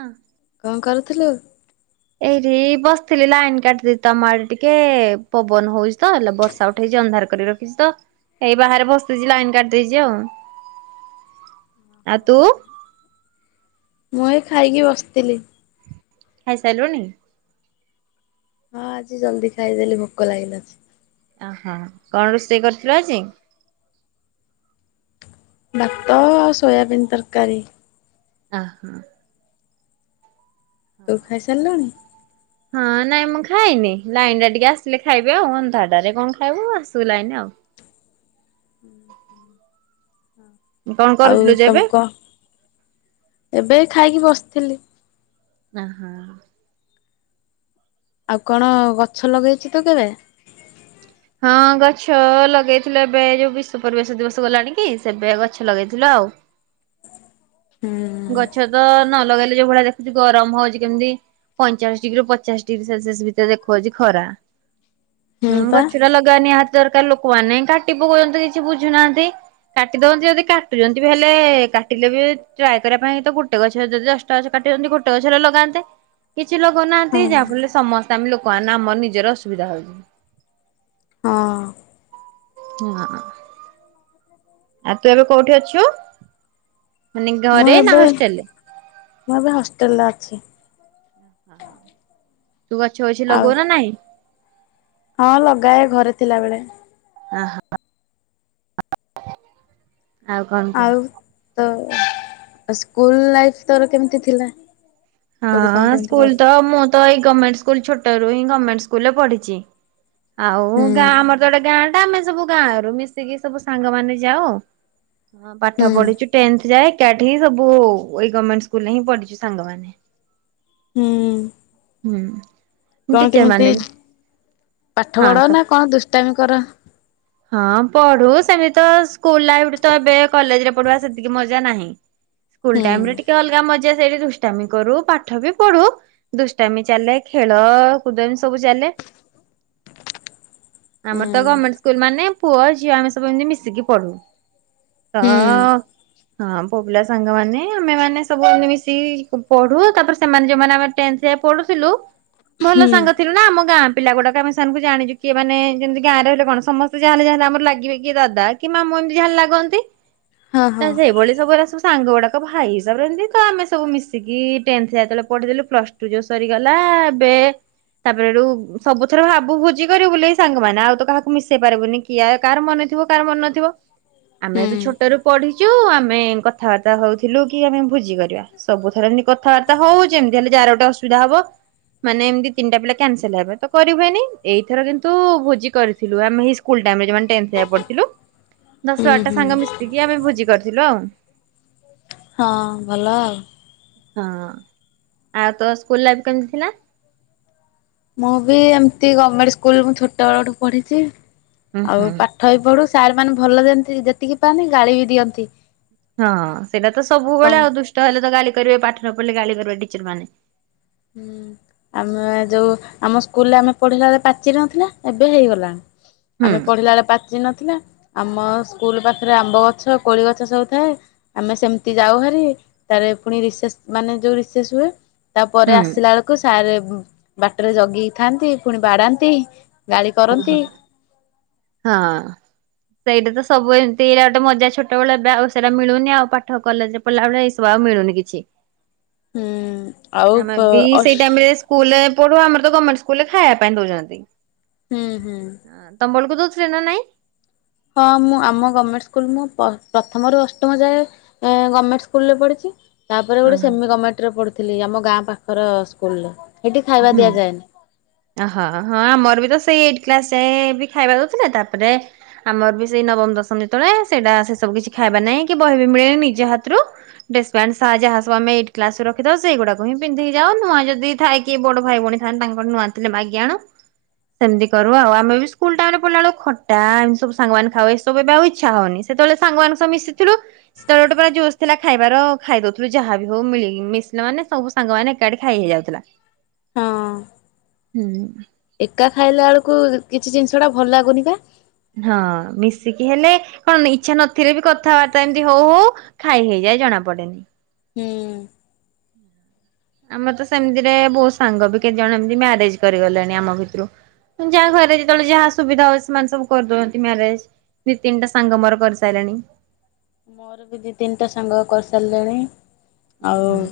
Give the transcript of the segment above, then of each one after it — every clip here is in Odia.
ଅଁ। କଣ କରୁଥିଲୁ? ଏଇରି ବସିଥିଲି ଲାଇନ କାଟିଦି ତମ ଆଡେ ଟିକେ ପବନ ହଉଛି ତ ହେଲା ବର୍ଷା ଉଠେଇଛି ଅନ୍ଧାର କରି ରଖ ଖିଚି ତ ଏଇ ବାହାରେ ବସିଛି ଲାଇନ କାଟିଦେଇଛି ଆଉ। ଆ ତୁ? ମୁଁ ଏଇ ଖାଇକି ବସିଥିଲି। ଖାଇ ସାରିଲୁଣି? ହଁ ଆଜି ଜଲ୍ଦି ଖାଇଦେଲି ଭୋକ ଲାଗିଲା ଯେ। ଓହୋ କଣ ରୋଷେଇ କରିଥିଲୁ ଆଜି? ଭାତ ଆଉ ସୋୟାବିନ୍ ତରକାରୀ। ଅ ହୋ। ତୁ ଖାଇସାରିଲୁଣି? ହଁ ନାଇଁ ମୁଁ ଖାଇନି ଲାଇନ ଟା ଟିକେ ଆସିଲେ ଖାଇବି ଆଉ ଅନ୍ଧାଟାରେ କଣ ଖାଇବୁ ଆସୁ ଲାଇନ ଆଉ। ହୁଁ ହୁଁ। କଣ ଆଉ କରୁଥିଲୁ ଯେ ଏବେ ତମକୁ କ ଏବେ ଖାଇକି ବସିଥିଲି। ଅଁ ହଁ। ଆଉ କଣ ଗଛ ଲଗେଇଛୁ ତୁ କେବେ? ହଁ ଗଛ ଲଗେଇଥିଲୁ ଏବେ ଯୋଉ ବିଶ୍ଵ ପରିବେଶ ଦିବସ ଗଲାଣି କି ସେବେ ଗଛ ଲଗେଇଥିଲୁ ଆଉ। ହୁଁ। ଗଛ ତ ନ ଲଗେଇଲେ ଯୋଉ ଭଳିଆ ଦେଖୁଛି ଗରମ ହଉଛି କେମିତି। ପଇଁଚାଶ ଡିଗ୍ରୀରୁ ପଚାଶ ଡିଗ୍ରୀ ସେଲସିୟସ ଭିତରେ ଦେଖଉଛି ଖରା। ହୁଁ ଗଛ ଟା ଲଗା ନିହାତି ଦରକାର ଲୋକମାନେ କାଟି ପକଉ ଛନ୍ତି କିଛି ବୁଝୁନାହାନ୍ତି। କାଟି ଦଉନ୍ତି ଯଦି କାଟୁଛନ୍ତି ବି ହେଲେ କାଟିଲେ ବି ଟ୍ରାଏ କରିବା ପାଇଁ ତ ଗୋଟେ ଗଛରେ ଯଦି ଦଶଟା ଗଛ କାଟିଛନ୍ତି ଗୋଟେ ଗଛ ହେଲେ ଲଗାନ୍ତେ। କିଛି ଲୋକ ହଁ ନାହାନ୍ତି ଯାହାଫଳରେ ସମସ୍ତେ ଆମେ ଲୋକମାନେ ଆମର ନିଜର ଅସୁବିଧା ହଉଛି। ହଁ। ହୁଁ ଆ। ଆଉ ତୁ ଏବେ କୋଉଠି ଅଛୁ? ମାନେ ମୁଁ ଘରେ ନା ଏବେ ହଷ୍ଟେଲରେ? ମୁଁ ଏବେ ହଷ୍ଟେଲେ ଅଛି। ଓହୋ ତୁ ଗଛ ଫଛ ଆଉ ଲଗଉ ନା ନାଇଁ? ହଁ ଲଗାଏ ଘରେ ଥିଲାବେଳେ। ଅ ହଁ। ଆଉ କଣ କହ? ଆଉ ତୋ ସ୍କୁଲ ଲାଇଫ ତୋର କେମିତି ଥିଲା? କୋଉଠି କଣ ହଁ କେମିତି ସ୍କୁଲ ତ ପଢୁଥିଲୁ? ମୁଁ ତ ଏଇ ଗଣ୍ଣମେଣ୍ଟ ସ୍କୁଲ ଛୋଟରୁ ହିଁ ଗମେଣ୍ଟ ସ୍କୁଲରେ ପଢିଚି। ଆଉ ହୁଁ ଗାଁ ଆମର ତ ଗୋଟେ ଗାଁ ଟା ଆମେ ସବୁ ଗାଁ ରରୁ ମିଶିକି ସବୁ ସାଙ୍ଗ ମାନେ ଯାଉ। ହଁ ପାଠ ହୁଁ ପଢୁଛୁ ଟେନ୍ଥ ଯାଏ ଏକାଠି ହିଁ ସବୁ ଏଇ ଗର୍ମେଣ୍ଟ ସ୍କୁଲରେ ହିଁ ପଢିଛୁ ସାଙ୍ଗମାନେ। ହୁଁ। ହୁଁ। କଣ ଟିଚର କେମିତି ମାନେ ବି ପାଠ ହଁ ପଢ କ ନା କଣ ଦୁଷ୍ଟାମି କର? ହଁ ପଢୁ ସେମିତି ତ ସ୍କୁଲ ଲାଇଫଠୁ ତ ଏବେ କଲେଜରେ ପଢ଼ିବା ସେତିକି ମଜା ନାହିଁ। ସ୍କୁଲ ହୁଁ ଟାଇମିରେ ଟିକେ ଅଲଗା ମଜା ସେଠି ଦୁଷ୍ଟାମି କରୁ ପାଠ ବି ପଢୁ ଦୁଷ୍ଟାମି ଚାଲେ ଖେଳ କୁଦ ଏମିତି ସବୁ ଚାଲେ। ହୁଁ ଆମର ତ ଗମେଣ୍ଟ ସ୍କୁଲ ମାନେ ପୁଅ ଝିଅ ଆମେ ସବୁ ଏମିତି ମିଶିକି ପଢୁ ତ ହୁଁ ହଁ ପୁଅ ପିଲା ସାଙ୍ଗମାନେ ଆମେମାନେ ସବୁ ଏମିତି ମିଶିକି ପଢୁ, ତାପରେ ସେମାନେ ଯୋଉମାନେ ଆମେ ଟେନ୍ଥ୍ ରେ ପଢୁଥିଲୁ ଭଲ ହୁଁ ସାଙ୍ଗ ଥିଲୁ ନା ଆମ ଗାଁ ପିଲା ଗୁଡାକ ଆମେ ସେମାନଙ୍କୁ ଜାଣିଛୁ କିଏ ମାନେ ଯେମିତି ଗାଁରେ ହେଲେ କଣ ସମସ୍ତେ ଯାହେଲେ-ଯାହେଲେ ଲାଗିବେ କିଏ ଦାଦା କିଏ ମାମୁଁ ଏମିତି ଯାହେଲେ ଲାଗନ୍ତି। ହଁ ତ ହଁ ସେଇଭଳି ସବୁ ଏରା ସବୁ ସାଙ୍ଗ ଗୁଡାକ ଭାଇ ହିସାବରେ ଏମିତି ଆମେ ସବୁ ମିଶିକି ଟେନ୍ଥ ଯତେବେଳେ ପଢେଇଦଲୁ, ପ୍ଲସ ଟୁ ଯୋଉ ସରିଗଲା ଏବେ ତାପରେ ସେଠୁ ସବୁ ଥର ଭାବୁ ଭୋଜି କରିବୁ ବୋଲି ଏଇ ସାଙ୍ଗମାନେ ଆଉ ତ କାହାକୁ ମିଶେଇ ପାରିବୁନି କି କାହାର ମନେ ଥିବ କାହାର ମନେ ନଥିବ ଆମେ ହୁଁ ତ ଛୋଟରୁ ପଢି ଚୁ ଆମେ କଥାବାର୍ତ୍ତା ହୋଉଥିଲୁ କି ଆମେ ଭୁଜି କରିବା। ସବୁଥରେ ଏମିତି କଥାବାର୍ତ୍ତା ହୋଉ ଯେମିତି ହେଲେ ଯାହାର ଗୋଟେ ଅସୁବିଧା ହବ। ମାନେ ଏମିତି ତିନିଟା ପିଲା କ୍ୟାନସେଲ ହେବେ ତ କରିହୁଏନି ଏଇଥର କିନ୍ତୁ ଭୋଜି କରି ଥିଲୁ ଆମେ ଏଇ ସ୍କୁଲ ଟାଇମ୍ ରେ ଯୋଉମାନେ ଟେନ୍ଥ ଯାଏ ପଢ଼ିଥିଲୁ। ଦଶ ହୁଁ ବାରଟା ସାଙ୍ଗ ହୁଁ ମିଶିକି ଆମେ ଭୋଜି କରିଥିଲୁ ଆଉ। ହଁ ଭଲ ଆଉ। ହଁ ଆଉ ତୋ ସ୍କୁଲ ଲାଇଫ୍ କେମିତି ଥିଲା? ମୁଁ ବି ଏମିତି ଗମେଣ୍ଟ ସ୍କୁଲ ମୁଁ ଛୋଟବେଳଠୁ ପଢ଼ିଚି ହୁଁ ଆଉ ହୁଁ। ପା ପାଠ ବି ପଢୁ ସାର୍ ମାନେ ଭଲ ଯେତିକି ପାଆନ୍ତି ଗାଳି ବି ଦିଅନ୍ତି। ହଁ ସେଇଟା ତ କଣ ସବୁବେଳେ ଆଉ ଦୁଷ୍ଟ ହେଲେ ତ ଗାଳି କରିବେ ପାଠ ନ ପଢିଲେ ଗାଳି କରିବେ ଟିଚର ମାନେ। ହୁଁ। ଆମେ ଯୋଉ ଆମ ସ୍କୁଲରେ ଆମେ ପଢିଲା ବଳେ ପାଚେରି ନଥିଲା ଏବେ ହେଇଗଲାଣି। ହୁଁ। ଆମେ ପଢିଲା ବେଳେ ପାଚେରି ନଥିଲା ଆମ ସ୍କୁଲ ପାଖରେ ଆମ୍ବ ଗଛ କୋଳି ଗଛ ସବୁ ଥାଏ। ଆମେ ସେମିତି ଯାଉ ହାରି ତାରେ ପୁଣି ରିସେସ୍ ମାନେ ଯୋଉ ରିସେସ୍ ହୁଏ। ପରେ ଆସିଲା ହୁଁ ବେଳକୁ ସାର୍ ବାଟରେ ଜଗିକି ଥାନ୍ତି ପୁଣି ବାଡାନ୍ତି। ଓହୋ ହଁ। ସେଇଟା ତ ସବୁ ଏମିତି ଇଟା ଗୋଟେ ମଜା ଛୋଟବେଳ ଏବେ ଆଉ ସେଇଟା ମିଳୁନି ଆଉ ପାଠ କଲେଜରେ ପଢ଼ିଲା ବେଳେ ଏସବୁ ଆଉ ମିଳୁନି କିଛି ହୁଁ ଆଉ ଆମେ ବି ଅସ୍ ସେଇ ଟାଇମ୍ ରେ ସ୍କୁଲରେ ପଢୁ ଆମର ତ ଗମେଣ୍ଟ ସ୍କୁଲରେ ଖାଇବା ପାଇଁ ଦୋଉଚନ୍ତି। ହୁଁ-ହୁଁ। ତମବେଳକୁ ଦୋଉଥିଲେ ନା ନାଇଁ? ହଁ ମୁଁ ଆମ ଗମେଣ୍ଟ ସ୍କୁଲ ମୁଁ ପ୍ରଥମରୁ ଅଷ୍ଟମ ଯାଏ ଗମେଣ୍ଟ ସ୍କୁଲରେ ପଢିଚି। ତାପରେ ଗୋଟେ ସେମି ଗମେଟ୍ ରେ ପଢୁଥିଲି ଆମ ଗାଁ ପାଖର ସ୍କୁଲରେ ସେଇଠି ଖାଇବା ହୁଁ ଦିଆଯାଏନି। ଓହୋ ହଁ ଆମର ବି ତ ସେଇ ଏଇଟି କ୍ଲାସ ଯାଏ ବି ଖାଇବା ଦୋଉଥିଲେ ତାପରେ ଆମର ବି ସେଇ ନବମ ଦଶମ ଯେତବେଳେ ସେଇଟା ସେ ସବୁ କିଛି ଖାଇବା ନାହିଁ କି ବହି ବି ମିଳେନି ନିଜ ହାତରୁ ଡେସ [unintelligible] ଯାହା ସବୁ ଆମେ ଏଇଟ କ୍ଲାସ ରେ ରଖିଥାଉ ସେଇଗୁଡାକୁ ହିଁ ପନ୍ଧିକି ଯାଉ ନୂଆ ଯଦି ଥାଏ କି ବଡ ଭାଇ ଭଉଣ ଥାନ୍ତି ତାଙ୍କର ନୂଆଁ ଥିଲେ ମାଗିଆଣୁ। ସେମିତି କରୁ ଆଉ ଆମେ ବି ସ୍କୁଲ ଟାଇମ ରେ ପଢିଲା ବେଳକୁ ଖଟା ଏମି ସବୁ ସାଙ୍ଗାମାନେ ଖାଉ ଏସବୁ ଏବେ ଆଉ ଇଛା ହଉନି। ସେତବେଳେ ସାଙ୍ଗମାନଙ୍କ ସହ ମିଶିଥିଲୁ। ସେତେବେଳେ ଗୋଟେ ମାନେ ଜୋସ୍ ଥିଲା ଖାଇବାର ଖାଇଦଉଥିଲୁ ଯାହାବି ହଉ ମିଳି ମିଶିଲା ମାନେ ସବୁ ସାଙ୍ଗମାନେ ଏକାଠି ଖାଇ ହେଇଯାଉଥିଲା। ହଁ। ହୁଁ। ଏକା ଖାଇଲା ବେଳକୁ କିଛି ଜିନିଷ ଟା ଭଲ ଲାଗୁନି ପା। ହଁ ମିଶିକି ହେଲେ କଣ ଇଚ୍ଛା ନଥିଲେ ବି କଥାବାର୍ତ୍ତା ଏମିତି ହଉ-ହଉ ଖାଇ ହେଇଯାଏ ଜଣା ପଡେନି। ହୁଁ। ଆମର ତ ସେମିତିରେ ବୋହୁତ ସାଙ୍ଗ ବି କେତେ ଜଣ ଏମିତି ମ୍ୟାରେଜ କରିଗଲେଣି ଆମ ଭିତୁରୁ। ଯାହା ଘରେ ଯେତେବେଳେ ଯାହା ସୁବିଧା ହଉ ସେମାନେ ସବୁ କରିଦଉଅନ୍ତି ମ୍ୟାରେଜ। ଦିଇ ତିନିଟା ସାଙ୍ଗ ମୋର କରିସାରିଲେଣି। ମୋର ବି ଦି ତିନିଟା ସାଙ୍ଗ କରିସାରିଲେଣି ଉଁ ଆଉ ହୁଁ।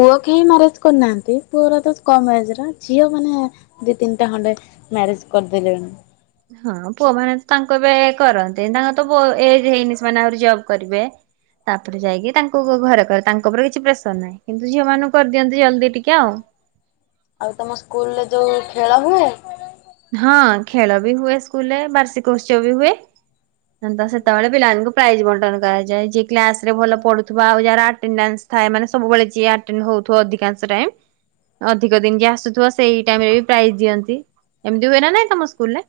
ପୁଅ କେହି ମ୍ୟାରେଜ କରିନାହାନ୍ତି ପୁଅରା ତ କମ ମଜ ଝିଅ ମାନେ ଦି ତିନଟା ଖଣ୍ଡେ ମ୍ୟାରେଜ କରିଦଲେଣି। ହଁ ପୁଅ ମାନେ ତ ତାଙ୍କୁ ଏବେ କରନ୍ତି ତାଙ୍କ ତ ବ ଏଜ ହେଇନି ସେମାନେ ଆହୁରି ଜବ୍ କରିବେ। ତାପରେ ଯାଇକି ତାଙ୍କୁ ଘରେ କ ତାଙ୍କ ଉପରେ କିଛି ପ୍ରେସର ନାହିଁ କିନ୍ତୁ ଝିଅ ମାନଙ୍କୁ କରିଦିଅନ୍ତି ଜଲ୍ଦି ଟିକେ ଆଉ। ଆଉ ତମ ସ୍କୁଲ ରେ ଯୋଉ ଖେଳ ହୁଏ। ହଁ ଖେଳ ବି ହୁଏ ସ୍କୁଲରେ ବାର୍ଷିକ ଉତ୍ସବ ବି ହୁଏ। ଥାନ୍ତ ସେତେବେଳେ ପିଲାମାନଙ୍କୁ ପ୍ରାଇଜ ବଣ୍ଟନ କରାଯାଏ ଯିଏ କ୍ଲାସ ରେ ଭଲ ପଡୁଥିବା ଆଉ ଯାହାର ଆଟେଣ୍ଡନେସ ଥାଏ ମାନେ ସବୁବେଳେ ଯିଏ ଆଟେଣ୍ଡେ ହଉଥିବ ଅଧିକାଂଶ ଟାଇମ। ଅଧିକ ଦିନ ଯିଏ ଆସୁଥିବ ସେଇ ଟାଇମ ରେ ବି ପ୍ରାଇଜ ଦିଅନ୍ତି ଏମିତି ହୁଏ ନା ନାଇଁ ତମ ସ୍କୁଲ ରେ।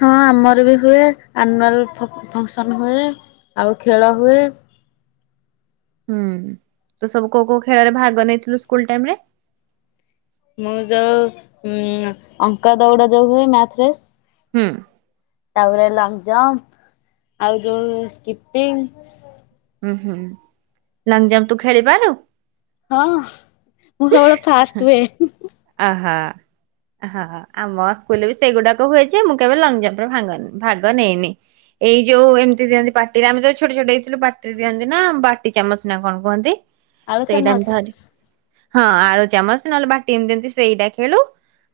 ହଁ ଆମର ବି ହୁଏ ଆନୁଆଲ ଫ-ଫଙ୍କସନ ହୁଏ ଆଉ ଖେଳ ହୁଏ। ହୁଁ ତୁ ସବୁ କୋଉ କୋଉ ଖେଳରେ ଭାଗ ନେଇଥିଲୁ ସ୍କୁଲ ଟାଇମ ରେ। ମୁଁ ଯୋଉ ଉଁ ଅଙ୍କ ଦୌଡା ଯୋଉ ହୁଏ ମ୍ୟାଥରେ। ହୁଁ। ତାପରେ ଲଙ୍ଗ ଜମ୍ପ ଆଉ ଯୋଉ ସ୍କିପିଙ୍ଗ। ହୁଁ ହୁଁ ଲଙ୍ଗ ଜମ୍ପ ତୁ ଖେଳିପାରୁ? ହଁ ମୁଁ ସବୁବେଳେ ଫାଷ୍ଟ ହୁଏ। ଆହା। ହଁ ଆମୋ ସ୍କୁଲ ବି ସେଇଗୁଡାକ ହୁଏ ଯେ ମୁଁ କେବେ ଲଙ୍ଗ ଜମ୍ପ ରେ ଭାଙ୍ଗନେଇ ଭାଗ ନେଇନି। ଏଇ ଯୋଉ ଏମତିିଦିଅନ୍ତି ପଟିରେ ଆମେ [unintelligible] ଛୋଟ ଛୋଟଇଥିଲୁ ପା ଦିଅନ୍ତି ନା ବାଟି ଚାମଚ ନା କଣ କୁହନ୍ତି ଆଳୁ ଚାମଚ ସେଇଟା ବି ଧରି ହଁ ଆଳୁ ଚାମଚ ନହେଲେ ବାଟି [unintelligible] ସେଇଟା ଖେଳୁ।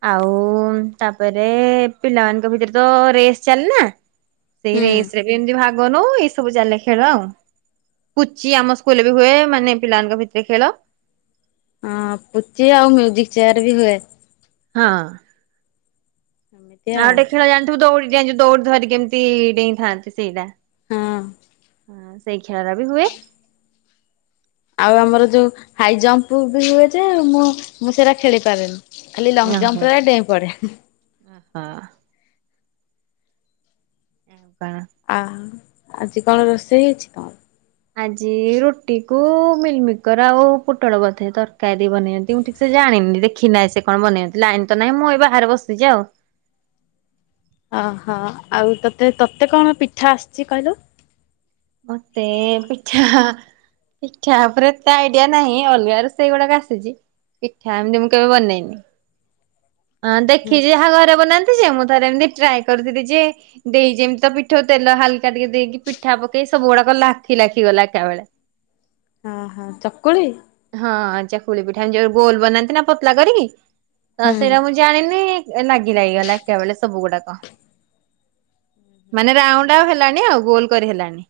ଆଉ ତାପରେ ପିଲାମାନଙ୍କ ଭିତରେ ତ ରେସ୍ ଚାଲେନା। ସେଇ ହୁଁ ରେସ ରେ ବି ଏମତି ଭାଗ ନଉ ଏଇ ସବୁ ଚାଲେ ଖେଳ ଆଉ। ପୁଚି ଆମ ସ୍କୁଲ ବି ହୁଏ ମାନେ ପିଲାଙ୍କ ଭିତରେ ଖେଳ। ହଁ ପୁଚି ଆଉ ମ୍ୟୁଜିକ ଚେୟାର ବି ହୁଏ। ହଁ ଆ ଏମିତି ଆଉ ଗୋଟେ ଖେଳ ଜାଣିଥିବୁ ଦୌଡ଼ି ଡିଆଁ ଯୋଉ ଦୌଡି ଧରି କେମିତି ଡେଇଁଥାନ୍ତି ସେଇଟା। ହଁ। ହଁ ସେଇ ଖେଳରା ବି ହୁଏ। ଆଉ ଆମର ଯୋଉ ହାଇ ଜମ୍ପ ବି ହୁଏ ଯେ, ମୁ ମୁ ସେଟା ଖେଳିପାରେନି। ଖାଲି ଲଙ୍ଗ ଜମ୍ପ ରେ ଡେଇଁ ପଡ଼େ। ହଁ ପାଁ ଆ ଆଜି କଣ ରୋଷେଇ ହେଇଛି କଣ? ଆଜି ରୁଟି କୁ ମିଲମିକର ଆଉ ପୋଟଳ ବୋଧେ ତରକାରୀ ବନେଇନ୍ତି ଠି ସେ ଜାଣିନି ଦେଖି ନାହିଁ ସେ କଣ ବନେଇହନ୍ତି ଲାଇନ ତ ନାହିଁ ମୁଁ ଏ ବାହାରେ ବସିଛି ଆଉ। ଓହୋ ଆଉ ତତେ ତୋତେ କଣ ପିଠା ଆସିଛି କହିଲୁ? ମତେ ପିଠା ପିଠା ଉପରେ ଏତେ ଆଇଡିଆ ନାହିଁ। ଅଲଗା ରୋଷେଇ ବେଳରେ ଆସିଛି। ପିଠା ଏମିତି ମୁଁ କେବେ ବନେଇନି। ହଁ ହୁଁ ଦେଖିଛି ଯାହା ଘରେ ବନାନ୍ତି ଯେ ମୁଁ ଥରେ ଏମିତି ଟ୍ରାଏ କରିଥିଲି ଯେ ଦେଇ ଯେମିତି ତ ପିଠା ତେଲ ହାଲକା ଟିକେ ଦେଇକି ପିଠା ପକେଇ ସବୁ ଗୁଡା ଲାଖି ଲାଖି ଗଲା ଏକା ବେଳେ। ଆ ହା ଚକୁଳି ହଁ ଆ ଚକୁଳି ପିଠା ଯୋଉ ଗୋଲ ବନାନ୍ତି ନା ପତଳା କରିକି ତ ହୁଁ ସେଇଟା ମୁଁ ଜାଣିନି ଲାଗି ଲାଗିଗଲା ଏକା ବଳେ ସବୁ ଗୁଡ଼ାକ ମାନେ ରାଉଣ୍ଡ ଆଉ ହେଲାନି, ଆଉ ଗୋଲ କରି ହେଲାନି।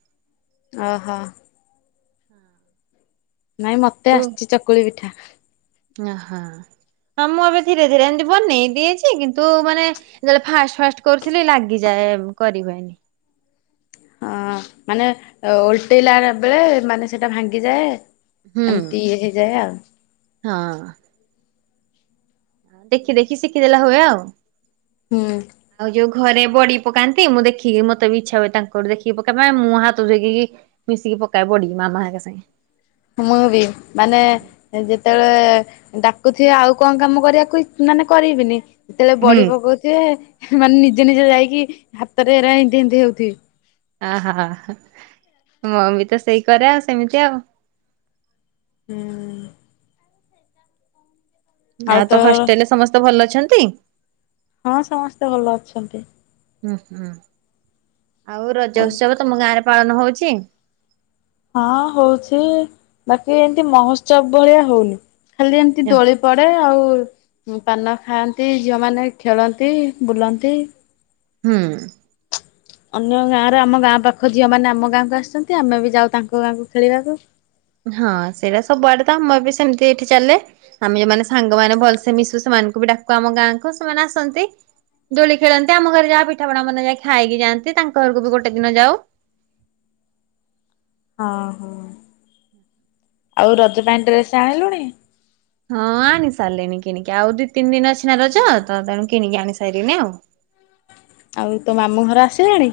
ଓହୋ ନାଇଁ ମତେ ଆସିଛି ଚକୁଳି ପିଠା। ଓହଁ ହଁ ମୁଁ ଏବେ ଧିରେ ଧିରେ ଏମିତି ବନେଇ ଦିଏ ଯେ, କିନ୍ତୁ ମାନେ ଯେତେବେଳେ ଫାଷ୍ଟ ଫାଷ୍ଟ କରୁଥିଲି ଲାଗିଯାଏ କରି ହୁଏନି। ହଁ ମାନେ ଓଲଟେଇଲା ବେଳେ ମାନେ ସେଟା ଭାଙ୍ଗିଯାଏ। ହୁଁ। ଏମତି ଇଏ ହେଇଯାଏ ଆଉ। ହଁ ଦେଖି ଦେଖି ଶିଖିଦେଲେ ହୁଏ ଆଉ। ହୁଁ ଆଉ ଯୋଉ ଘରେ ବଡି ପକାନ୍ତି ମୁଁ ଦେଖିକି ମତେ ବି ଇଚ୍ଛା ହୁଏ, ତାଙ୍କଠୁ ଦେଖିକି ପକାପାଇଁ ମୁଁ ହାତ ଦେଖିକି ମିଶିକି ପକାଏ ବଢ଼ି ମାମା ହେକା ସାଙ୍ଗେ ମୁଁ ବି ମାନେ ଯେତେବେଳେ ଡାକୁଥିବେ ଆଉ କଣ କାମ କରିବାକୁ ମାନେ କରିବିନି ଯେତେବେଳେ ହୁଁ ବଡ଼ି ପକଉଥିବେ, ମାନେ ନିଜେ ନିଜେ ଯାଇକି ହାତରେ ଏରା ଏନ୍ତି ଏନ୍ତି ହଉଥିବେ। ଅ ହଁ ହଁ ମୋ ମମି ତ ସେଇ କରେ ଆଉ ସେମିତି ଆଉ ହୁଁ ଆଉ ତୋ ହଷ୍ଟେଲ ରେ ସମସ୍ତେ ଭଲ ଅଛନ୍ତି? ହଁ ସମସ୍ତେ ଭଲ ଅଛନ୍ତି। ହୁଁ ହୁଁ ଆଉ ରଜ ଉତ୍ସବ ତମ ଗାଁ ରେ ପାଳନ ହଉଛି? ହଁ ହଉଛି। ବାକି ଏମିତି ମହୋତ୍ସବ ଭଳିଆ ହଉନି। ଖାଲି ଏମିତି ଦୋଳି ପଡ଼େ ଆଉ ପାନ ଖାଆନ୍ତି ଝିଅମାନେ ଖେଳନ୍ତି, ବୁଲନ୍ତି ହୁଁ ଅନ୍ୟ ଗାଁର ଆମ ଗାଁ ପାଖ ଝିଅ ମାନେ ଆମ ଗାଁକୁ ଆସନ୍ତି। ଆମେ ବି ଯାଉ ତାଙ୍କ ଗାଁକୁ ଖେଳିବାକୁ। ହଁ ସେଇଟା ସବୁଆଡେ ତ ଆମର ବି ସେମିତି ଏଇଠି ଚାଲେ। ଆମେ ଯୋଉମାନେ ସାଙ୍ଗମାନେ ଭଲସେ ମିଶୁ ସେମାନଙ୍କୁ ବି ଡାକୁ ଆମ ଗାଁକୁ ସେମାନେ ଆସନ୍ତି। ଦୋଳି ଖେଳନ୍ତି ଆମ ଘରେ ଯାହା ପିଠାପଣା ବନା ଯାଏ ଖାଇକି ଯାଆନ୍ତି। ତାଙ୍କ ଘରକୁ ବି ଗୋଟେ ଦିନ ଯାଉ ହଁ ଆଉ ରଜ ପାଇଁ ଡ୍ରେସ ଆଣିଲୁଣି? ହଁ ଆଣି ସାରିଲିଣି କିଣିକି ଆଉ ଦି ତିନି ଦିନ ଅଛି ନା ରଜ ତ ତେଣୁ କିଣିକି ଆଣି ସାରିଲିନି ଆଉ। ଆଉ ତୋ ମାମୁଁ ଘର ଆସିଲାଣି?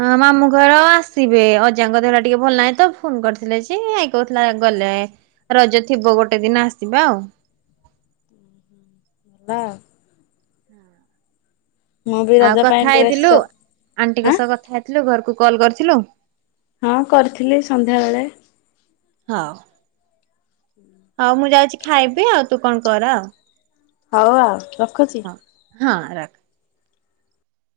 ହଁ ମାମୁଁ ଘର ଆସିବେ ଅଜାଙ୍କ ଦେହ ଟା ଟିକେ ଭଲ ନାହିଁ ତ ଫୋନ କରିଥିଲେ ଯେ ଆଇ କହୁଥିଲା ଗଲେ ରଜ ଥିବ ଗୋଟେ ଦିନ ଆସିବା ଆଉ। [unintelligible] ମୁଁ ବି ଆଉ ରଜ କଥା ପାଇଁ ଡ୍ରେସ୍ ହେଇଥିଲୁ ଆଁ ଆଣ୍ଟିଙ୍କ ସହ କଥା ହେଇଥିଲୁ ଘରକୁ କଲ୍ କରିଥିଲୁ? ହଁ କରିଥିଲି ସନ୍ଧ୍ୟାବେଳେ। ହଉ ହଉ ମୁଁ ଯାଉଛି ଖାଇବି ଆଉ ତୁ କଣ କର ଆଉ। ହଉ ଆଉ ରଖୁଚି। ହଁ ହଁ ରଖ।